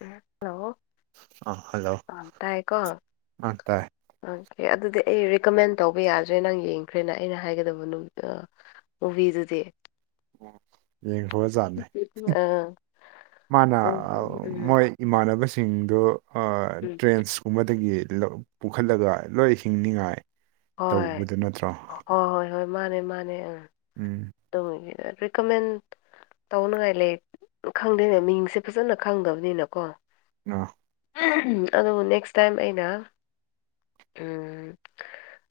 Hello ꯑꯥ hello ꯑ ꯇꯥꯏꯀꯣ ꯑꯥ ꯇꯥꯏ ꯑꯣꯀ ꯑꯗꯨꯗꯤ ꯑꯩ ꯔꯤꯀꯃꯦꯟ ꯇꯧꯕ ꯌꯥꯗ꯭ꯔꯦ ꯅꯪ ꯌꯦꯡꯈ꯭ꯔꯦꯅ ꯑꯩꯅ ꯍꯥꯏꯒꯗꯕ ꯎꯕꯤꯗꯨꯗꯤ ꯎ ꯌꯦꯡꯈꯖꯅꯤ ꯑꯥ ꯃꯥꯥꯟꯅ ꯎꯝ ꯃꯣꯏ ꯎꯝ ꯏꯃꯥꯟꯅꯕꯁꯤꯡꯗꯨ ꯑ ꯇ꯭ꯔꯦꯟꯁ ꯄꯨꯝꯕꯗꯒꯤ ꯄꯨꯈꯠꯂꯒ ꯂꯣꯏ ꯍꯤꯡꯅꯤꯉꯥꯏ ꯍꯣꯏ ꯇꯧꯕꯗꯨ ꯅꯠꯇ꯭ꯔꯣ ꯍꯣꯏ ꯍꯣꯏ ꯍꯣꯏ ꯃꯥꯅꯦ ꯃꯥꯅꯦ ꯎꯝ ꯎꯝ ꯇꯒꯤ ꯔꯤꯀꯃꯦꯟ ꯇꯧꯅꯉꯥꯏ ꯂꯩ ꯈꯪꯗꯣꯏꯅꯦ ꯃꯤꯡꯁꯦ ꯐꯖꯅ ꯈꯪꯗꯕꯅꯤꯅꯀꯣ ꯑ ꯑꯗꯨꯗꯕꯨ ꯅꯦꯛꯁ ꯇꯥꯏꯝ ꯑꯩꯅ ꯎꯝ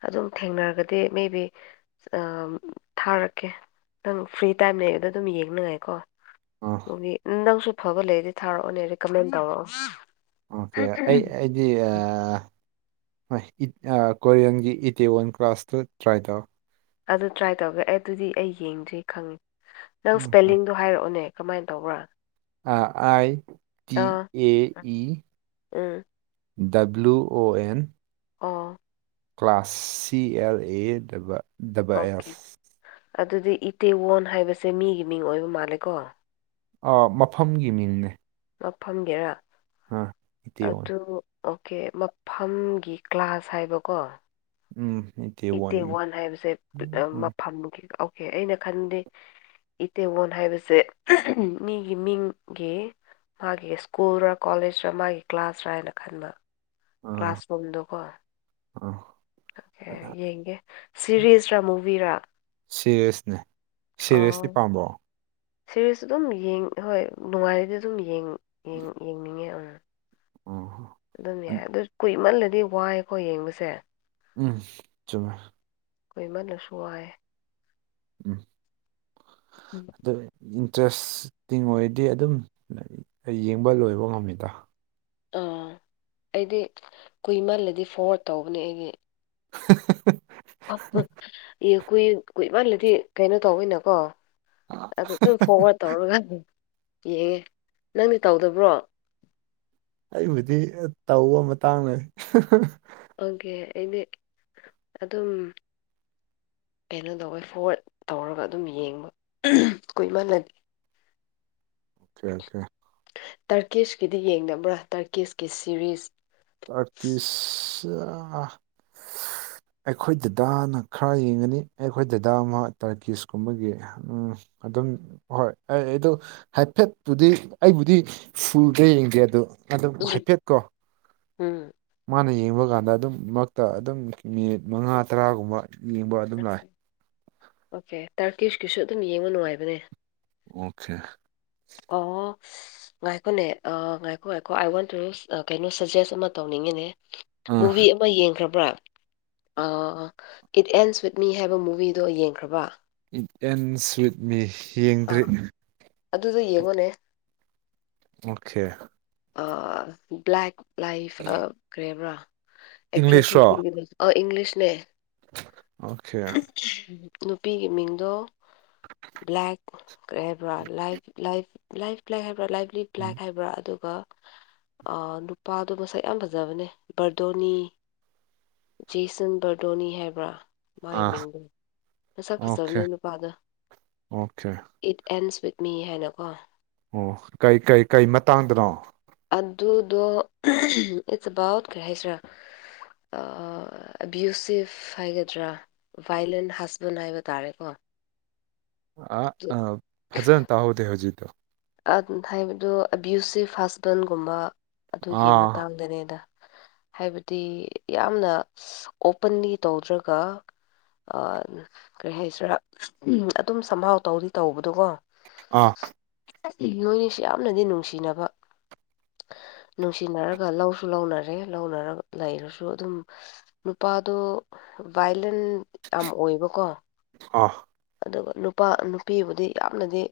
ꯑꯗꯨꯝ ꯊꯦꯡꯅꯔꯒꯗꯤ ꯃꯦꯕꯤ ꯊꯥꯔꯛꯀꯦ ꯅꯪ ꯐ꯭ꯔꯤ ꯇꯥꯏꯝ ꯂꯩꯕꯗꯣ ꯑꯗꯨꯝ ꯌꯦꯡꯅꯉꯥꯏꯀꯣ ꯑꯥ ꯅꯪꯁꯨ ꯐꯕ ꯂꯩꯔꯗꯤ ꯊꯥꯔꯛꯑꯣꯅꯦꯀꯃꯦꯟ ꯇꯧꯔꯛꯑꯣ ꯑꯣꯀꯦ ꯑꯩ ꯑꯥ ꯀꯣꯔꯤꯌꯟꯒꯤ ꯏꯇꯤ ꯋꯥꯟ ꯀ꯭ꯂꯥꯁꯇꯨ ꯇ꯭ꯔꯥꯏ ꯇꯧ ꯑꯗꯨ ꯇ꯭ꯔꯥꯏ ꯇꯧꯒꯦ ꯑꯦ ꯑꯗꯨꯗꯤ ꯑꯩ ꯌꯦꯡꯗ꯭ꯔꯤ ꯈꯪꯉꯦ ꯅꯪ ꯏꯁꯄꯦꯂꯤꯡꯗꯣ ꯍꯥꯏꯔꯛꯑꯣꯅꯦ ꯀꯃꯥꯏꯅ ꯇꯧꯕ꯭ꯔꯥ ꯑ ꯑꯥꯏ ꯇꯤ ꯑꯥ A E um W O N O class ꯁꯤ ꯑꯦꯜ ꯑꯦꯗꯕ ꯑꯣꯀꯦ ꯑꯗꯨꯗꯤ ꯏꯇꯦꯋꯣꯟ ꯍꯥꯏꯕꯁꯦ ꯃꯤꯒꯤ ꯃꯤꯡ ꯑꯣꯏꯕ ꯃꯥꯜꯂꯦꯀꯣ ꯃꯐꯝꯒꯤ ꯃꯤꯡꯅꯦ ꯉꯐꯝꯒꯦꯔꯥ ꯑꯥ ꯑꯩꯠꯇꯤ ꯋꯥꯟ ꯑꯗꯨ ꯑꯣꯀꯦ ꯃꯐꯝꯒꯤ ꯀ꯭ꯂꯥꯁ ꯍꯥꯏꯕꯀꯣ ꯎꯝ ꯍ ꯑꯩꯠꯇꯤ ꯋꯥꯟ ꯍꯥꯏꯕꯁꯦ ꯃꯐꯝ ꯑꯣꯀꯦ ꯑꯩꯅ ꯈꯟꯗꯦ ꯏꯇꯦꯒꯣꯟ ꯍꯥꯏꯕꯁꯦ ꯃꯤꯒꯤ ꯃꯤꯡꯒꯤ ꯃꯥꯒꯤ ꯁ꯭ꯀꯨꯜꯔ ꯀꯣꯂꯦꯖꯔ ꯃꯥꯒꯤ ꯀ꯭ꯂꯥꯁꯔ ꯍꯥꯏꯅ ꯈꯟꯕ ꯑꯥ ꯀ꯭ꯂꯥꯁꯔꯨꯝꯗꯣꯀꯣ ꯑꯥ ꯑꯣꯀꯦ ꯌꯦꯡꯒꯦ ꯁꯤꯔꯤꯁꯔꯥ ꯃꯨꯚꯤꯔꯥ ꯁꯤꯔꯦꯁꯅꯦ ꯁꯤꯔꯦꯁꯇꯤ ꯄꯥꯝꯕꯣ ꯁꯤꯦꯔꯤꯁ ꯑꯗꯨꯝ ꯍꯣꯏ ꯅꯨꯡꯉꯥꯏꯔꯗꯤ ꯑꯗꯨꯝ ꯌꯦꯡꯅꯤꯡꯉꯦ ꯑ ꯑꯗꯨꯝ ꯌꯥꯏ ꯑꯗꯨ ꯀꯨꯏꯃꯜꯂꯗꯤ ꯋꯥꯏꯀꯣ ꯌꯦꯡꯕꯁꯦ ꯎꯝ ꯆꯨꯝꯃꯦ ꯀꯨꯢꯃꯜꯂꯁꯨ ꯋꯥꯢꯌꯦ ꯎꯝ [unintelligible] ꯎꯝ ꯑꯗꯨ ꯏꯟꯇꯔꯦꯁꯇꯤꯡ ꯑꯣꯏꯔꯗꯤ ꯑꯗꯨꯝ ꯌꯦꯡꯕ ꯂꯣꯏꯕ ꯉꯝꯃꯤꯗ ꯑꯥ ꯑꯩꯗꯤ ꯀꯨꯏꯃꯜꯂꯗꯤ ꯐꯣꯔꯋꯥ꯭ꯔꯗ ꯇꯧꯕꯅꯦ ꯑꯩꯒꯤ [unintelligible] ꯑ ꯀꯨꯏ ꯀꯨꯏꯃꯜꯂꯗꯤ ꯀꯩꯅꯣ ꯇꯧꯋꯦꯅꯀꯣ ꯑꯗꯨ ꯑꯗꯨꯝ ꯐꯣꯔꯋꯥ꯭ꫪꯗ ꯇꯧꯔꯒ ꯌꯦꯡꯉꯦ ꯅꯪꯗꯤ ꯇꯧꯗꯕ꯭ꯔꯣ ꯑꯩꯕꯨꯗꯤ ꯇꯧꯕ ꯃꯇꯥꯡꯅ ꯑꯣꯒ‌ꯦ ꯑꯩꯗꯤ ꯑꯗꯨꯝ ꯀꯩꯅꯣ ꯇꯧꯋꯦ ꯐꯣꯔꯋꯥ꯭ꫪꯗ ꯇꯧꯔꯒ ꯑꯗꯨꯝ ꯌꯦꯡꯕ ꯀꯨꯏꯃꯜꯂ ꯑꯣꯀꯦ ꯑꯣꯀꯦ ꯇ꯭ꯔꯀꯤꯁꯀꯤꯗꯤ ꯌꯦꯡꯗꯕ꯭ꯔꯥ ꯇ꯭ꯔꯀꯤꯁꯀꯤ ꯁꯤꯔꯤꯁ ꯇ꯭ꯔꯀꯤꯁ [unintelligible] ꯑꯩꯈꯣꯏ ꯗꯗꯥꯅ ꯈꯔ ꯌꯦꯡꯒꯅꯤ ꯑꯩꯈꯣꯏ ꯗꯗꯥ ꯑꯃ ꯇꯔꯀꯤꯁ ꯀꯨꯝꯕꯒꯤ ꯎꯝ ꯑꯗꯨꯝ ꯍꯣꯏ ꯑꯩ ꯑꯩꯗꯣ ꯍꯥꯏꯐꯦꯠꯄꯨꯗꯤ ꯑꯩꯕꯨꯗꯤ ꯐꯨꯜꯗ ꯌꯦꯡꯗꯦ ꯑꯗꯨ ꯑꯗꯨꯝ ꯍꯥꯏꯐꯦꯠꯀꯣ ꯎꯝ ꯃꯥꯅ ꯌꯦꯡꯕ ꯀꯥꯟꯗ ꯑꯗꯨꯝ ꯃꯛꯇ ꯑꯗꯨꯝ ꯃꯤꯅꯤꯠ ꯃꯉꯥ ꯇꯔꯥꯒꯨꯝꯕ ꯌꯦꯡꯕ ꯑꯗꯨꯝ ꯂꯥꯛꯑꯦ ꯑꯣꯀꯦ ꯇꯥꯔꯀꯤꯁꯀꯤꯁꯨ ꯑꯗꯨꯝ ꯌꯦꯡꯕ ꯅꯨꯡꯉꯥꯏꯕꯅꯦ ꯑꯣꯀꯦ ꯑꯣ ꯉꯥꯏꯈꯣꯅꯦ ꯉꯥꯏꯈꯣ ꯉꯥꯏꯈꯣ ꯑꯥꯏ ꯋꯥꯟ ꯇꯨ [unintelligible] ꯀꯩꯅꯣ ꯁꯖꯦꯁ ꯑꯃ ꯇꯧꯅꯤꯡꯉ‌ꯦꯅꯦ ꯑꯥ ꯃꯨꯚꯤ ꯃꯥ ꯌꯦꯡꯈ꯭ꯔꯕ꯭ꯔꯥ ꯑꯥ ꯏꯠ ꯑꯦꯟꯁ ꯋꯤꯠ ꯃꯤ ꯍꯥꯏꯕ ꯃꯨꯚꯤꯗꯣ ꯌꯦꯡꯈ꯭ꯔꯕꯥ ꯏꯠ ꯑꯦꯟꯁ ꯋꯤꯠꯃꯤ ꯌꯦꯡꯗ꯭ꯔꯤ ꯑꯥ ꯑꯗꯨꯗꯣ ꯌꯦꯡꯉꯣꯅꯦ ꯑꯣꯈꯦ ꯑꯥ ꯕ꯭ꯂꯦꯛ ꯂꯥꯏꯐ ꯑꯥ ꯀꯔꯤꯕ꯭ꯔꯥ ꯑꯦꯛꯇ꯭ꯔꯦꯁ ꯏꯪꯂꯤꯁꯔꯣ ꯅꯨꯄꯤꯒꯤꯗ ꯑ ꯏꯪꯂꯤꯁꯅꯦ ꯑꯣꯀꯦ ꯅꯨꯄꯤꯒꯤ ꯃꯤꯡꯗꯣ ꯕ꯭ꯂꯦꯛ ꯀꯔꯤ ꯍꯥꯏꯕ꯭ꯔꯥ ꯂꯥꯏ ꯂꯥꯏꯐ ꯂꯥꯏꯐ ꯂꯥꯏ ꯍꯥꯏꯕ꯭ꯔꯥ ꯂꯥꯏꯐ ꯔꯤꯕ꯭ꯂ‌ꯦꯛ ꯍꯥꯏꯕ꯭ꯔꯥ ꯑꯗꯨ ꯑꯗꯨꯒ ꯑꯥ ꯅꯨꯄꯥꯗꯣ ꯃꯁꯛ ꯌꯥꯝ ꯐꯖꯕꯅꯦ ꯕ꯭ꯔꯗꯣꯅꯤ ꯖꯦꯁꯟ ꯕꯔꯗꯣꯅꯤ ꯍꯥꯏꯕ꯭ꯔꯥ ꯃꯥꯏ ꯑꯥ ꯃꯤꯡꯗ‌ꯣ ꯃꯁꯛ ꯑꯣꯀꯦ ꯐꯖꯕꯅꯦ ꯅꯨꯄꯥꯗ‌ꯣ ꯑꯣꯀꯦ ꯏꯠ ꯑꯦꯟꯁ ꯋꯤꯠ ꯃꯤ ꯍꯥꯏꯅꯀꯣ ꯑꯣ ꯀꯩ ꯀꯩ ꯀꯩ ꯃꯇꯥꯡꯗꯅꯣ ꯑꯗꯨꯗꯣ ꯏꯠꯁ ꯑꯕꯥꯎꯠ ꯀꯔꯤ ꯍꯥꯏꯁꯤꯔꯥ ꯑ ꯑꯕ꯭ꯌꯨꯁꯤꯐ ꯍꯥꯏꯒꯗ꯭ꯔꯥ ꯚꯥꯏꯂꯦꯟ ꯍꯁꯕꯦꯟ ꯍꯥꯏꯕ ꯇꯥꯔꯦꯀꯣ ꯑ ꯑꯝ ꯐꯖꯟ ꯇꯥꯍꯧꯗꯦ ꯍꯧꯖꯤꯠꯇꯣ ꯎꯟ ꯍꯥꯏꯕꯗꯣ ꯑꯕ꯭ꯌꯨꯁꯁꯤ ꯍꯁꯕꯦꯟꯒꯨꯝꯕ ꯑꯗꯨꯒꯤ ꯑꯥ ꯃꯇꯥꯡꯗꯅꯦꯗ ꯍꯥꯏꯕꯗꯤ ꯌꯥꯝꯅ ꯑꯣꯄꯟꯂꯤ ꯇꯧꯗ꯭ꯔꯒ ꯀꯔꯤ ꯍꯥꯏꯁꯤꯔꯥ ꯎ ꯑꯗꯨꯝ ꯁꯝꯍꯥꯎ ꯇꯧꯗꯤ ꯇꯧꯕꯗ‌ꯣꯀꯣ ꯑ ꯃꯣꯏꯅꯤꯁꯤ ꯌꯥꯝꯅꯗꯤ ꯅꯨꯡꯁꯤꯅꯕ ꯅꯨꯡꯁꯤꯅꯔꯒ ꯂꯧꯁꯨ ꯂꯧꯅꯔꯦ ꯂꯧꯅꯔ ꯂꯩꯔꯁꯨ ꯑꯗꯨꯝ ꯅꯨꯄꯥꯗꯣ ꯚꯥꯏꯂꯦꯟ ꯌꯥꯝ ꯑꯣꯏꯕꯀꯣ ꯑ ꯑꯗꯨꯒ ꯅꯨꯄꯥ ꯅꯨꯄꯤꯕꯨꯗꯤ ꯌꯥꯝꯅꯗꯤ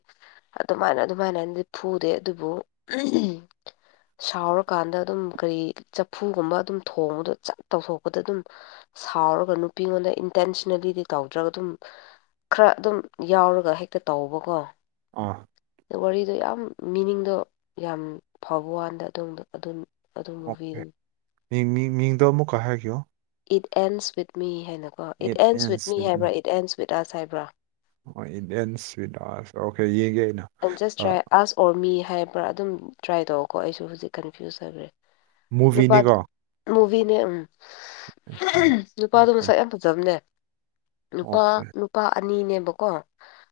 ꯑꯗꯨꯃꯥꯏꯅ ꯑꯗꯨꯃꯥꯏꯅꯗꯤ ꯐꯨꯗꯦ ꯑꯗꯨꯕꯨ [unintelligible] ꯁꯥꯎꯔꯀꯥꯟꯗ ꯑꯗꯨꯝ ꯀꯔꯤ ꯆꯐꯨꯒꯨꯝꯕ ꯑꯗꯨꯝ ꯊꯣꯡꯕꯗꯣ ꯆꯞ ꯇꯧꯊꯣꯛꯄꯗ ꯑꯗꯨꯝ ꯁꯥꯎꯔꯒ ꯅꯨꯄꯤꯉꯣꯟꯗ ꯏꯟꯇꯦꯟꯁꯅꯦꯜꯂꯤꯗꯤ ꯇꯧꯗ꯭ꯔꯒ ꯑꯗꯨꯝ ꯈꯔ ꯗꯨꯝ ꯌꯥꯎꯔꯒ ꯍꯦꯛꯇ ꯇꯧꯕꯀꯣ ꯑꯣꯃꯥ ꯗꯣ ꯋꯥꯔꯤꯗꯣ ꯌꯥꯝ ꯃꯤꯅꯤꯡꯗꯣ ꯌꯥꯝ ꯐꯕ ꯋꯥꯥꯟꯗ ꯑꯗꯣꯝꯗꯣ ꯑꯗꯨꯝ ꯑꯣ [unintelligible] ꯃꯤ ꯃꯤ ꯃꯤꯡꯗꯣ ꯑꯃꯨꯛꯀ ꯍꯥꯏꯒꯦꯌꯣ ꯏꯠ ꯑꯦꯟꯁ ꯋꯤꯠ ꯃꯤ ꯍꯥꯏꯅꯀꯣ ꯏꯠ ꯑꯦꯟꯁ ꯋꯤꯠ ꯃꯤ ꯍꯥꯏꯕ꯭ꯔꯥ ꯏꯠ ꯑꯦꯟꯁ ꯋꯤꯠ ꯑꯁ ꯍꯥꯏꯕ꯭ꯔꯥ ꯑꯣ ꯏꯟ ꯑꯦꯟꯁ ꯋꯤꯠ ꯑꯁ ꯑꯣꯀꯦ ꯌꯦꯡꯒꯦ ꯑꯩꯅ ꯖꯁ ꯑꯥ ꯇ꯭ꯔꯥꯏ ꯑꯁ ꯑꯣꯔ ꯃꯤ ꯍꯥꯏꯕ꯭ꯔꯥ ꯑꯗꯨꯝ ꯇ꯭ꯔꯥꯏ ꯇꯧꯀꯣ ꯑꯩꯁꯨ ꯍꯧꯖꯤꯛ ꯀꯟꯐ꯭ꯌꯨꯁ ꯆꯠꯔꯦ ꯅꯨꯄꯥꯗꯨ ꯃꯨꯚꯤꯅꯤꯀꯣ ꯃꯨꯚꯤꯅꯦ ꯎꯝ ꯅꯨꯄꯥꯗꯨ ꯑꯣꯀꯦ ꯃꯁꯛ ꯌꯥꯝ ꯐ ꯖꯝꯅꯦ ꯅꯨꯄꯥ ꯑꯣꯀꯦ ꯅꯨꯄꯥ ꯑꯅꯤꯅꯦꯕꯀꯣ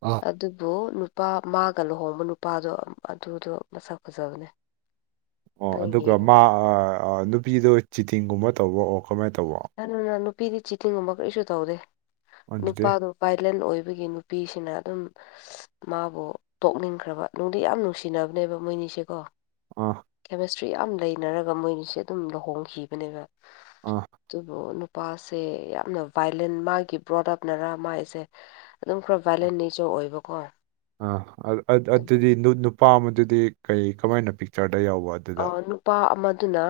ꯑꯥ ꯑꯗꯨꯕꯨ ꯅꯨꯄꯥ ꯃꯥꯒ ꯂꯨꯍꯣꯡꯕ ꯅꯨꯄꯥꯗꯣ ꯑꯗꯨꯗꯣ ꯃꯁꯛ ꯐꯖꯕꯅꯦ ꯑꯣ ꯅꯪ ꯑꯗꯨꯒ ꯃꯥ ꯌꯦꯡꯉꯒ ꯑ ꯑ ꯅꯨꯄꯤꯗꯣ ꯆꯤꯇꯤꯡꯒꯨꯝꯕ ꯇꯧꯕ ꯑꯣ ꯀꯃꯥꯏ ꯇꯧꯕꯣ [unintelligible] ꯅ ꯅꯨꯄꯤꯗꯤ ꯆꯤꯇꯤꯡꯒꯨꯝꯕ ꯀꯔꯤꯁꯨ ꯇꯧꯗꯦ ꯑꯗꯨꯗꯤ ꯅꯨꯄꯥꯗꯣ ꯚꯥꯏꯂꯦꯟ ꯑꯣꯏꯕꯒꯤ ꯅꯨꯄꯤꯁꯤꯅ ꯑꯗꯨꯝ ꯃꯥꯕꯨ ꯇꯣꯛꯅꯤꯡꯈ꯭ꯔꯕ ꯅꯨꯡꯗꯤ ꯌꯥꯝ ꯅꯨꯡꯁꯤꯅꯕꯅꯦꯕ ꯃꯣꯏꯅꯤꯁꯦꯀꯣ ꯑꯣ ꯀꯦꯃꯤꯁꯇ꯭ꯔꯤ ꯌꯥꯝ ꯂꯩꯅꯔꯒ ꯃꯣꯏꯅꯤꯁꯦ ꯑꯗꯨꯝ ꯂꯨꯍꯣꯡꯈꯤꯕꯅꯦꯕ ꯑꯥ ꯇꯨꯕꯨ ꯅꯨꯄꯥꯁꯦ ꯌꯥꯝꯅ ꯚꯥꯏꯂꯦꯟ ꯃꯥꯒꯤ ꯄ꯭ꯔꯣꯗꯛ ꯅꯔꯥ ꯃꯥꯏꯁꯦ ꯑꯗꯨꯝ ꯈꯔ ꯚꯥꯏꯂꯦꯟ ꯅꯦꯆꯔ ꯑꯣꯏꯕꯀꯣ ꯑ ꯑꯜ ꯑ ꯑ ꯑꯗꯨꯕꯨ ꯑꯗꯨꯗꯤ ꯅꯨ ꯅꯨꯄꯥ ꯑꯃꯗꯨꯗꯤ ꯀꯩ ꯀꯃꯥꯏꯅ ꯄꯤꯛꯆꯔꯗ ꯌꯥꯎꯕ ꯑꯗꯨꯗ ꯑ ꯅꯨꯄꯥ ꯑꯃꯗꯨꯅ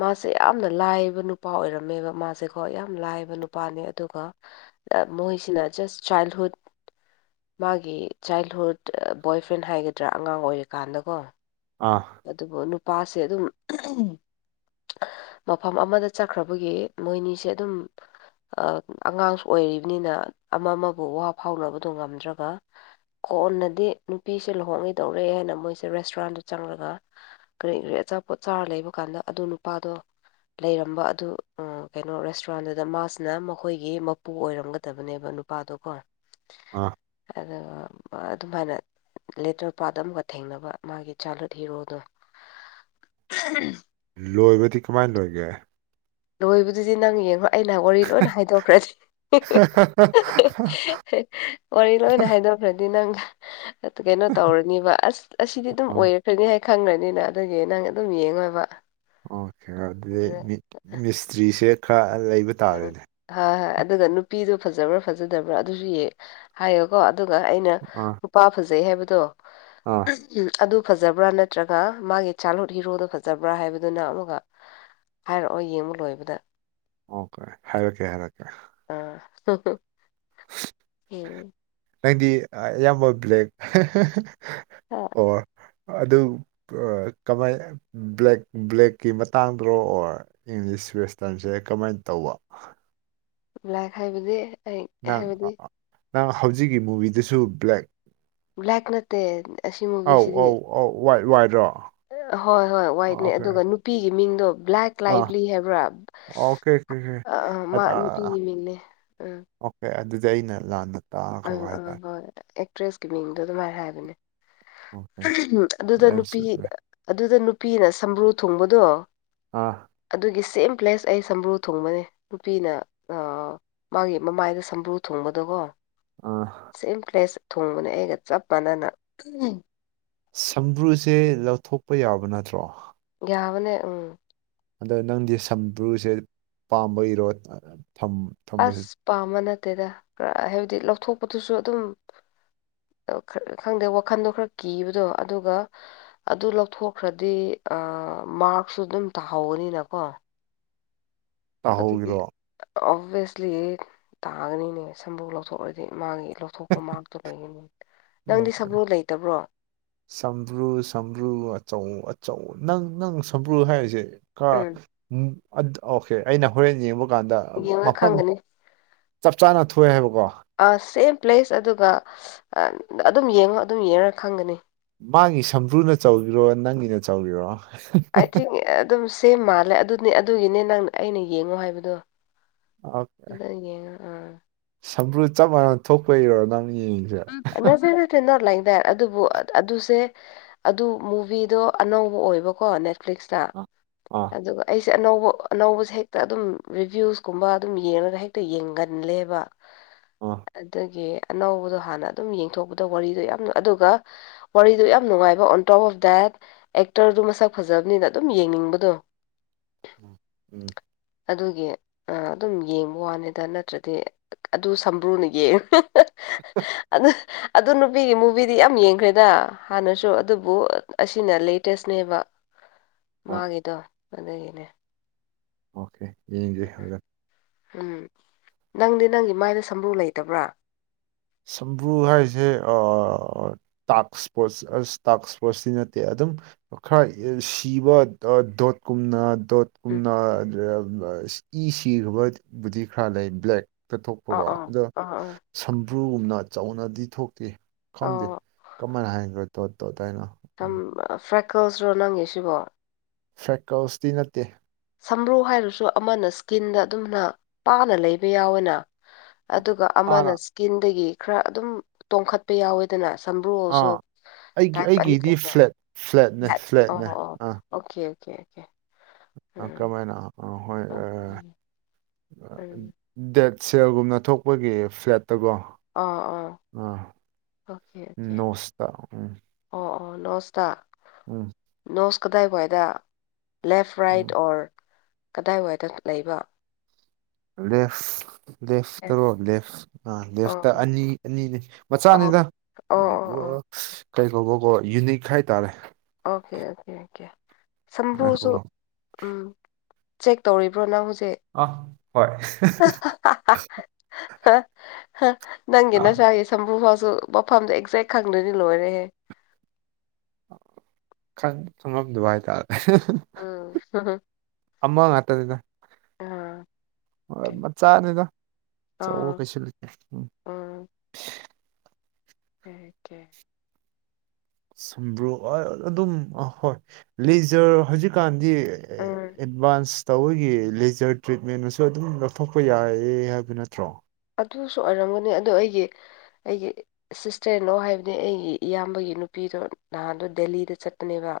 ꯃꯥꯁꯦ ꯌꯥꯝꯅ ꯂꯥꯏꯕ ꯅꯨꯄꯥ ꯑꯣꯏꯔꯝꯃꯦꯕ ꯃꯥꯁꯦꯀꯣ ꯌꯥꯝ ꯂꯥꯏꯕ ꯅꯨꯄꯥꯅꯦ ꯑꯗꯨꯒ ꯇ ꯃꯣꯏꯁꯤꯅ ꯖꯁ ꯆꯥꯏꯜꯍꯨꯗ ꯃꯥꯒꯤ ꯆꯥꯏꯜꯍꯨꯗ ꯑ ꯕꯣꯏꯐ꯭ꯔꯦꯟ ꯍꯥꯏꯒꯗ꯭ꯔꯥ ꯑꯉꯥꯡ ꯑꯣꯏꯔꯤꯀꯥꯟꯗꯀꯣ ꯑꯥ ꯑꯗꯨꯕꯨ ꯅꯨꯄꯥꯁꯦ ꯑꯗꯨꯝ [unintelligible] ꯃꯐꯝ ꯑꯃꯗ ꯆꯠꯈ꯭ꯔꯕꯒꯤ ꯃꯣꯏꯅꯤꯁꯦ ꯑꯗꯨꯝ ꯑ ꯑꯉꯥꯡꯁꯨ ꯑꯣꯏꯔꯤꯝꯅꯤꯅ ꯑꯃ ꯃꯕꯨ ꯋꯥ ꯐꯥꯎꯅꯕꯗꯣ ꯉꯝꯗ꯭ꯔꯒ ꯀꯣꯟꯅꯗꯤ ꯅꯨꯄꯤꯁꯦ ꯂꯨꯍꯣꯡꯉꯤꯗꯧꯔꯦ ꯍꯥꯏꯅ ꯃꯣꯏꯁꯦ ꯔꯦꯁꯇꯨꯔꯥꯟꯗ ꯆꯪꯂ ꯕ ꯀ꯭ꯔꯤ ꯀ꯭ꯔꯤ ꯑꯆꯥꯄꯣꯠ ꯆꯥꯔ ꯂꯩꯕ ꯀꯥꯟꯗ ꯑꯗꯨ ꯅꯨꯄꯥꯗꯣ ꯂꯩꯔꯝꯕ ꯑꯗꯨ ꯑ ꯀꯩꯅꯣ ꯔꯦꯁꯇꯨꯔꯥꯟꯗꯨꯗ ꯃꯥꯁꯤꯅ ꯃꯈꯣꯏꯒꯤ ꯃꯄꯨ ꯑꯣꯏꯔꯝꯒꯗꯕꯅꯦꯕ ꯄꯥꯗꯣꯀꯣ ꯑꯥ ꯑꯗꯨꯒ ꯑꯗꯨꯝꯍꯥꯏꯅ ꯂꯦꯇ꯭ꯔ ꯄꯥꯠ ꯑꯃꯒ ꯊꯦꯡꯅꯕ ꯃꯥꯒꯤ ꯆꯥꯏꯜꯍꯨꯗ ꯊꯤꯔꯣꯗꯣ ꯂꯣꯏꯕꯗꯤ ꯀꯃꯥꯏꯅ ꯂꯣꯏꯒꯦ ꯂꯣꯏꯕꯗꯨꯗꯤ ꯅꯪ ꯌꯦꯡꯉꯣ ꯑꯩꯅ ꯋꯥꯔꯤ ꯂꯣꯏꯅ ꯍꯥꯏꯗꯣꯛꯈ꯭ꯔꯗꯤ ꯃꯔꯤ ꯂꯣꯏ ꯅꯍꯍꯤꯗ ꯍꯥꯏꯗꯤ ꯅꯪ ꯀꯩꯅꯣ ꯇꯧꯔꯅꯤꯕ ꯑꯁ ꯑꯁꯤꯗꯤ ꯗꯨꯝ ꯑꯥ ꯑꯣꯏꯔꯛꯈ꯭ꯔꯅꯤ ꯍꯥꯏ ꯈꯪꯈ꯭ꯔꯅꯤꯅ ꯑꯗꯨꯒꯤ ꯅꯪ ꯑꯗꯨꯝ ꯌꯦꯡꯉꯣꯏꯕ ꯑꯣꯀꯦ ꯑꯗꯨꯗꯤ ꯎꯝ ꯃꯤꯠ ꯃꯤꯁꯇ꯭ꯔꯤꯁꯦ ꯈ꯭ꯔ ꯂꯩꯕ ꯇꯥꯔꯦꯅꯦ ꯍ ꯑꯗꯨꯒ ꯅꯨꯄꯤꯗꯣ ꯐꯖꯕ꯭ꯔꯥ ꯐꯖꯗꯕ꯭ꯔꯥ ꯑꯗꯨꯁꯨ ꯌꯦꯡ ꯍꯥꯏꯌꯣꯀꯣ ꯑꯗꯨꯒ ꯑꯩꯅ ꯑꯥ ꯄꯨꯄꯥ ꯐꯖꯩ ꯍꯥꯏꯕꯗꯣ ꯑꯥ ꯎꯝ ꯑꯗꯨ ꯐꯖꯕ꯭ꯔꯥ ꯅꯠꯇ꯭ꯔꯒ ꯃꯥꯒꯤ ꯆꯥꯏꯜꯍꯨꯗ ꯍꯤꯔꯣꯗꯣ ꯐꯖꯕ꯭ꯔꯥ ꯍꯥꯏꯕꯗꯨꯅ ꯑꯃꯒ ꯍꯥꯏꯔꯛꯑꯣ ꯌꯦꯡꯕ ꯂꯣꯏꯕꯗ ꯑꯣꯀꯦ ꯍꯥꯏꯔꯛꯀꯦ ꯍꯥꯏꯔꯀꯦ ꯑꯥ ꯎꯝ ꯅꯪꯗꯤ ꯑꯌꯥꯝꯕ ꯕ꯭ꯂꯦꯛ ꯍ ꯑꯣ ꯑꯗꯨ ꯀꯃꯥꯏ ꯕ꯭ꯂꯦꯛ ꯕ꯭ꯂꯦꯛꯀꯤ ꯃꯇꯥꯡꯗꯨꯔꯣ ꯑꯣꯔ ꯏꯪꯂꯤꯁ ꯋꯦꯁꯇꯝꯁꯦ ꯀꯃꯥꯏꯅ ꯇꯧꯕ ꯕꯂꯥꯏ ꯈꯥꯏꯕꯨꯗꯤ ꯅꯪ ꯅꯪ ꯍꯧꯖꯤꯛꯀꯤ ꯃꯨꯚꯤꯗꯨꯁꯨ ꯕ꯭ꯂꯦꯛ ꯕ꯭ꯂꯦꯛ ꯅꯠꯇꯦ ꯑꯁꯤ ꯃꯨꯕꯤꯁꯤꯗꯤ ꯑꯣ ꯋꯥꯏ ꯋꯥꯏꯗ꯭ꯔꯣ ꯍꯣꯏ ꯍꯣꯏ ꯋꯥꯏꯠꯅꯦ ꯑꯗꯨꯒ ꯅꯨꯄꯤꯒꯤ ꯃꯤꯡꯗꯣ ꯕ꯭ꯂꯦꯛ ꯑꯥ ꯂꯥꯏꯚꯂꯤ ꯍꯥꯏꯕ꯭ꯔꯥ ꯑꯣꯀꯦ ꯑꯣꯀꯦ ꯑꯥ ꯑꯥ ꯃꯥ ꯑꯣꯀꯦ ꯅꯨꯄꯤꯒꯤ ꯃꯤꯅꯦ ꯎꯝ ꯑꯣꯀꯦ ꯑꯗꯨꯗꯤ ꯑꯩꯅ ꯂꯥꯟꯅ ꯇꯥꯈ꯭ꯔꯕ ꯑꯥ ꯑꯥ ꯍꯥꯏꯇꯥꯔꯦ ꯍꯣꯏ ꯑꯦꯛꯇ꯭ꯔꯦꯁꯀꯤ ꯃꯤꯡꯗꯣ ꯑꯗꯨꯃꯥꯏꯅ ꯍꯥꯏꯕꯅꯦ ꯑꯣꯀꯦ ꯑꯗꯨꯗ ꯅꯨꯄꯤ ꯗꯦꯠꯁ ꯃꯤ. ꯑꯗꯨꯗ ꯅꯨꯄꯤꯅ ꯁꯝꯝꯕ꯭ꯔꯨ ꯊꯣꯡꯕꯗꯣ ꯑꯥ ꯑꯗꯨꯒꯤ ꯁꯦꯝ ꯄ꯭ꯂꯦꯁ ꯑꯩ ꯁꯝꯕ꯭ꯔꯨ ꯊꯣꯡꯕꯅꯦ ꯅꯨꯄꯤꯅ ꯃꯥꯒꯤ ꯃꯃꯥꯏꯗ ꯁꯝꯕ꯭ꯔꯨ ꯊꯣꯡꯕꯗꯒꯣ ꯑꯥ ꯁꯦꯝ ꯄ꯭ꯔꯦꯁ ꯊꯣꯡꯕꯅꯦ ꯑꯩꯒ ꯆꯞ ꯃꯥꯟꯅꯅ ꯁꯝꯕ꯭ꯔꯨꯁꯦ ꯂꯧꯊꯣꯛꯄ ꯌꯥꯕ ꯅꯠꯇ꯭ꯔꯣ ꯌꯥꯕꯅꯦ ꯎꯝ ꯑꯗꯣ ꯅꯪꯗꯤ ꯁꯝꯄ꯭ꯔꯨꯁꯦ ꯄꯥꯝꯕꯒꯤꯔꯣ ꯊꯝ ꯊꯝꯕꯁꯦ ꯑꯁ ꯄꯥꯝꯕ ꯅꯠꯇꯦꯗ ꯈꯔ ꯍꯥꯏꯕꯗꯤ ꯂꯧꯊꯣꯛꯄꯗꯨꯁꯨ ꯑꯗꯨꯝ ꯈꯪꯗꯦ ꯋꯥꯈꯟꯗꯣ ꯈꯔ ꯀꯤꯕꯗꯣ ꯑꯗꯨꯒ ꯑꯗꯨ ꯂꯧꯊꯣꯛꯈ꯭ꯔꯗꯤ ꯃꯥꯛꯔꯁꯁꯨ ꯑꯗꯨꯝ ꯇꯥꯍꯧꯧꯕꯅꯤꯅꯀꯣ ꯑꯗꯨꯒꯤ ꯇꯥꯍꯧꯒꯤꯔꯣ ꯑꯣꯚꯁꯂꯤ ꯇꯥꯒꯅꯤꯅꯦ ꯁꯝꯕꯨꯨ ꯂꯧꯊꯣꯛꯂꯗꯤ ꯃꯥꯒꯤ ꯂꯧꯊꯣꯛ ꯊꯣꯛꯄ ꯃꯥꯔꯛꯇꯣ ꯂꯩꯒꯅꯤ ꯅꯪꯗꯤ ꯑꯣꯀꯦ ꯁꯕ꯭ꯔꯣ ꯂꯩꯇꯕ꯭ꯔꯣ ꯁꯝꯕ꯭ꯔꯨ ꯁꯝꯕ꯭ꯔꯨ ꯑꯆꯧ ꯑꯆꯧ ꯅꯪ ꯅꯪ ꯁꯝꯕ꯭ꯔꯨ ꯍꯥꯏꯔꯤꯁꯦ ꯎꯝ ꯑꯣꯀꯦ ꯑꯩꯅ ꯍꯣꯔꯦꯟ ꯌꯦꯡꯕ ꯀꯥꯟꯗ ꯌꯦꯡꯉ ꯃꯐꯝ ꯈꯪꯒꯅꯤ ꯆꯞ ꯆꯥꯅ ꯊꯣꯛꯑꯦ ꯍꯥꯏꯕꯀꯣ ꯁꯦꯝ ꯄ꯭ꯂꯦꯁ ꯑꯗꯨꯒ ꯑꯗꯨꯝ ꯌꯦꯡꯉꯣ ꯑꯗꯨꯝ ꯌꯦꯡꯉ ꯈꯪꯒꯅꯤ ꯃꯥꯒꯤ ꯁꯝꯕ꯭ꯔꯨꯅ ꯆꯥꯎꯧꯔꯣ ꯅꯪꯒꯤꯅ ꯇꯧꯒꯤꯔꯣ ꯑꯥꯏ ꯊꯤꯡ ꯑꯗꯨꯝ ꯁꯦꯝ ꯃꯥꯜꯂꯦ ꯑꯗꯨꯅꯦ ꯑꯗꯨꯒꯤꯅꯦ ꯅꯪ ꯑꯩꯅ ꯌꯦꯡꯉꯣ ꯍꯥꯏꯕꯗꯣ ꯑꯗꯨ ꯌꯦꯦ ꯑꯥ ꯁꯝꯄ꯭ꯔꯨ ꯆꯞ ꯃꯥꯟꯅ ꯊꯣꯛꯄꯩꯔꯣ ꯅꯪ ꯌꯦꯡꯉꯤ ꯅꯠꯇ ꯅꯠꯇ ꯅ ꯂꯥꯏꯗꯥꯏ ꯑꯗꯨꯕꯨ ꯑꯗꯨꯁꯦ ꯑꯗꯨ ꯃꯨꯚꯤꯗꯣ ꯑꯅꯧꯕ ꯑꯣꯏꯕꯀꯣ ꯅꯦꯠꯐ꯭ꯂꯤꯛꯁꯇ ꯑꯥ ꯑꯗꯨꯒ ꯑꯩꯁꯦ ꯑꯅꯧꯕ ꯑꯅꯧꯕꯁꯦ ꯍꯦꯛꯇ ꯑꯗꯨꯝ ꯔꯤꯚ꯭ꯌꯨꯁꯀꯨꯝꯕ ꯑꯗꯨꯝ ꯌꯦꯡꯉꯒ ꯍꯦꯛꯇ ꯌꯦꯡꯒꯜꯂꯦꯕ ꯑꯥ ꯑꯗꯒꯤ ꯑꯅꯧꯕꯗꯣ ꯍꯥꯟꯅ ꯑꯗꯨꯝ ꯌꯦꯡꯊꯣꯛꯄꯗꯣ ꯋꯥꯔꯤꯗꯣ ꯌꯥꯝ ꯑꯗꯨꯒ ꯋꯥꯔꯤꯗꯣ ꯌꯥꯝ ꯅꯨꯡꯉꯥꯏꯕ ꯑꯣꯟ ꯇꯣꯞ ꯑꯣꯞ ꯗꯦꯠ ꯑꯦꯛꯇꯔꯗꯨ ꯃꯁꯛ ꯐꯖꯕꯅꯤꯅ ꯑꯗꯨꯝ ꯌꯦꯡꯅꯤꯡꯕꯗꯣ ꯎꯝ ꯑꯗꯨꯒꯤ ꯑꯗꯨꯝ ꯌꯦꯡꯕ ꯋꯥꯅꯤꯗ ꯅꯠꯇ꯭ꯔꯗꯤ ꯑꯗꯨ ꯁꯝꯕ꯭ꯔꯨꯅ ꯌꯦꯡꯉꯨ ꯑꯗꯨ ꯑꯗꯨ ꯅꯨꯄꯤꯒꯤ ꯃꯨꯚꯤꯗꯤ ꯌꯥꯝ ꯌꯦꯡꯈ꯭ꯔꯦꯗ ꯍꯥꯟꯅꯁꯨ ꯑꯗꯨꯕꯨ ꯑꯁꯤꯅ ꯂꯦꯇꯦꯁꯅꯦꯕ ꯑꯥ ꯃꯥꯒꯤꯗꯣ ꯑꯗꯨꯒꯤꯅꯦ ꯑꯣꯀꯦ ꯌꯦꯡꯁꯦ ꯍꯖꯦ ꯎꯝ ꯅꯪꯗꯤ ꯅꯪꯒꯤ ꯃꯥꯏꯗ ꯁꯝꯕ꯭ꯔꯨ ꯂꯩꯇꯕ꯭ꯔꯥ ꯁꯝꯕ꯭ꯔꯨ ꯍꯥꯏꯁꯦ ꯇꯥꯛ ꯏꯁꯄꯣꯔꯠꯁ ꯑꯁ ꯇꯥꯛ ꯏꯁꯄꯣꯔꯠꯁꯇꯤ ꯅꯠꯇꯦ ꯑꯗꯨꯝ ꯈꯔ ꯁꯤꯕ ꯗꯣꯠꯀꯨꯝꯅ ꯎꯝ ꯇꯣꯠꯀꯨꯝꯅ ꯏ ꯁꯤꯈꯕꯕꯨꯗꯤ ꯈꯔ ꯂꯩ ꯕ꯭ꯂꯦꯛ ꯑꯣ ꯄꯊꯣꯛꯄꯒꯣ ꯑꯣ ꯑꯗ ꯑꯣ ꯑꯣ ꯁꯝꯕ꯭ꯔꯨꯒꯨꯝꯅ ꯆꯥꯎꯅꯗꯤ ꯊꯣꯛꯇꯦ ꯈꯪꯗꯦ ꯑꯣ ꯀꯃꯟ ꯍꯥꯏꯈ꯭ꯔꯣ ꯇꯣꯠ ꯇꯣꯠ ꯍꯥꯏꯅ ꯊꯝ ꯐ꯭ꯔꯦꯛ ꯀꯔꯜꯁ ꯔꯣ ꯅꯉꯦ ꯁꯤꯕꯣ ꯐꯦꯀꯜꯁꯇꯤ ꯅꯠꯇꯦ ꯁꯝ꯭ꯔꯨ ꯍꯥꯏꯔꯁꯨ ꯑꯃꯅ ꯏꯁꯀꯤꯟꯗ ꯑꯗꯨꯝꯅ ꯄꯥꯅ ꯂꯩꯕ ꯌꯥꯎꯋꯦꯅ ꯑꯗꯨꯒ ꯑꯃꯅ ꯍꯥꯟꯅ ꯏꯁꯀꯤꯟꯗꯒꯤ ꯈꯔ ꯑꯗꯨꯝ ꯇꯣꯡꯈꯠ ꯍꯥꯄ ꯌꯥꯎꯋꯦꯗꯅ ꯁꯝꯕ꯭ꯔꯨꯁꯨ ꯑꯥ ꯑꯩꯒꯤ ꯇꯥꯏꯞ ꯑꯅꯤ ꯑꯩꯒꯤꯗꯤ ꯂꯩꯕ ꯐ꯭ꯂꯦꯠ ꯐ꯭ꯂꯦꯠꯅꯦ ꯑꯣ ꯐ꯭ꯂꯦꯠꯅꯦ ꯑꯣ ꯑꯣꯀꯦ ꯑꯣꯀꯦ ꯑꯣꯀꯦ ꯑ ꯀꯃꯥꯏꯅ ꯑꯥ ꯍꯣꯏ ꯑꯣ ꯎꯝ ꯑꯥ, ꯗꯦꯠ ꯁꯦꯜꯒꯨꯝꯅ ꯊꯣꯛꯄꯒꯤ ꯐ꯭ꯂꯦꯠꯇꯕꯣ ꯑꯥ ꯑꯥ ꯑ ꯑꯣꯀꯦ ꯑꯣꯀꯦ ꯅꯣꯁꯇ ꯎꯝ ꯑꯣ ꯑꯣ ꯅꯁꯇꯥ ꯎꯝ ꯅꯣꯁ ꯀꯗꯥꯏꯋꯥꯏꯗ ꯂꯦꯐ ꯔꯥꯏꯠ ꯎꯝ ꯑꯣꯔ ꯀꯗꯥꯏꯋꯥꯏꯗ ꯂꯩꯕ ꯂꯦ ꯂꯦꯁ ꯇꯔꯣ ꯂꯦꯁ ꯑ ꯂꯦꯐꯇ ꯑꯣ ꯑꯅꯤ ꯑꯅꯤꯅꯤ ꯑꯣ ꯃꯆꯥꯅꯤꯗ ꯑꯣ ꯑꯣ ꯑꯣ ꯀꯩ ꯀꯧꯕꯧꯕꯀꯣ ꯌꯨꯅꯤꯛ ꯍꯥꯏꯇꯥꯔꯦ ꯑꯣꯀꯦ ꯑꯣꯀꯦ ꯑꯣꯀꯦ ꯁꯝꯕꯨꯁꯨꯨ ꯉꯥꯏꯈꯣꯀꯣ ꯎꯝ ꯆꯦꯛ ꯇꯧꯔꯤꯕ꯭ꯔꯣ ꯅꯪ ꯍꯧꯖꯤꯛ ꯑ ꯍꯣꯏ ꯑꯥ ꯊꯝꯝꯕ꯭ꯔꯨ ꯐꯥꯎꯁꯨ ꯃꯐꯝꯗꯣ ꯑꯦꯛꯖꯦꯛ ꯈꯪꯗꯣꯏꯅꯤ ꯂꯣꯏꯔꯦꯍꯦ [inaudible] ꯁꯪꯐꯝꯝꯗꯨ ꯍꯥꯏꯇꯥꯔꯦ ꯎ ꯍ ꯑꯃ ꯉꯇꯗ ꯑꯥ ꯍꯣꯏ ꯃꯆꯥꯅꯤꯅ ꯑꯣ ꯑ ꯀꯩꯁꯨꯂꯨꯀꯦ ꯎꯝ ꯎꯝꯀꯦ ꯁꯝꯕ꯭ꯔꯨ ꯑꯗꯨꯝ ꯑ ꯍꯣꯏ ꯂꯖꯔ ꯍꯧꯖꯤꯛ ꯀꯥꯟ ꯎꯝ ꯑꯦꯗꯚꯥꯟꯁ ꯇꯧꯕꯒꯤ ꯂꯦꯖꯔ ꯇ꯭ꯔꯤꯠꯃꯦꯟꯁꯨ ꯑꯗꯨꯝ ꯂꯧꯊꯣꯛꯄ ꯌꯥꯏꯌꯦ ꯍꯥꯏꯕ ꯅꯠꯇ꯭ꯔꯣ ꯑꯗꯨꯁꯨ ꯑꯣꯏꯔꯝꯒꯅꯤ ꯑꯗꯨ ꯑꯩꯒꯤ ꯑꯩꯒꯤ ꯁꯤꯁꯇꯔꯅꯣ ꯍꯥꯏꯕꯅꯦ ꯑꯩꯒꯤ ꯏꯌꯥꯝꯕꯒꯤ ꯅꯨꯄꯤꯗꯣ ꯅꯍꯥꯟꯗꯣ ꯗꯦꯜꯂꯤꯗ ꯆꯠꯄꯅꯦꯕ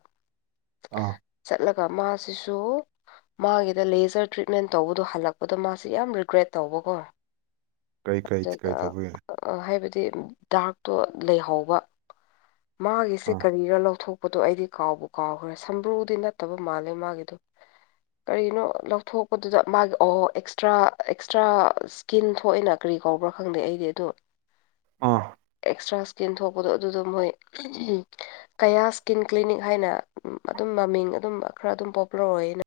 ꯑꯥ ꯆꯠꯂꯒ ꯃꯥꯁꯤꯁꯨ ꯃꯥꯒꯤꯗ ꯂꯦꯖꯔ ꯇ꯭ꯔꯤꯠꯃꯦꯟ ꯇꯧꯕꯗꯣ ꯍꯜꯂꯛꯄꯗꯣ ꯃꯥꯁꯤ ꯌꯥꯝ ꯔꯤꯒ꯭ꯔꯦꯠ ꯇꯧꯕꯀꯣ ꯀꯩ ꯀꯩ ꯀꯔꯤ ꯑꯗꯨꯒ ꯊꯧꯕꯒꯦ ꯍꯥꯏꯕꯗꯤ ꯗꯥꯛꯛꯇꯣ ꯂꯩꯍꯧꯕ ꯃꯥꯒꯤꯁꯦ ꯑꯥ ꯀꯔꯤꯔ ꯂꯧꯊꯣꯛ ꯄꯣꯠꯇꯣ ꯑꯩꯗꯤ ꯀꯥꯎꯕ ꯀꯥꯎꯈ꯭ꯔꯦ ꯁꯝꯕ꯭ꯔꯨꯗꯤ ꯅꯠꯇꯕ ꯃꯥꯜꯂꯦ ꯃꯥꯒꯤꯗꯣ ꯀꯔꯤꯅꯣ ꯂꯧꯊꯣꯛꯄꯗꯨꯗ ꯃꯥꯒꯤ ꯑꯣ ꯑꯦꯛꯁꯇ꯭ꯔꯥ ꯑꯦꯛꯁꯇ꯭ꯔꯥ ꯁ꯭ꯀꯤꯟ ꯊꯣꯛꯏꯅ ꯀꯔꯤ ꯀꯧꯕ꯭ꯔꯥ ꯈꯪꯗꯦ ꯑꯩꯗꯤ ꯑꯗꯣ ꯑꯥ ꯑꯦꯛꯁꯇ꯭ꯔꯥ ꯇꯦꯟꯊꯣꯛꯄꯗꯣ ꯑꯗꯨꯗ ꯃꯣꯏ ꯀꯌꯥ ꯏꯁꯀꯤꯟ ꯀ꯭ꯂꯤꯅꯤꯛ ꯍꯥꯏꯅ ꯑꯗꯨꯝ ꯃꯃꯤꯡ ꯑꯗꯨꯝ ꯈꯔ ꯑꯗꯨꯝ ꯄꯣꯄꯨꯂꯔ ꯑꯣꯏꯌꯦꯅ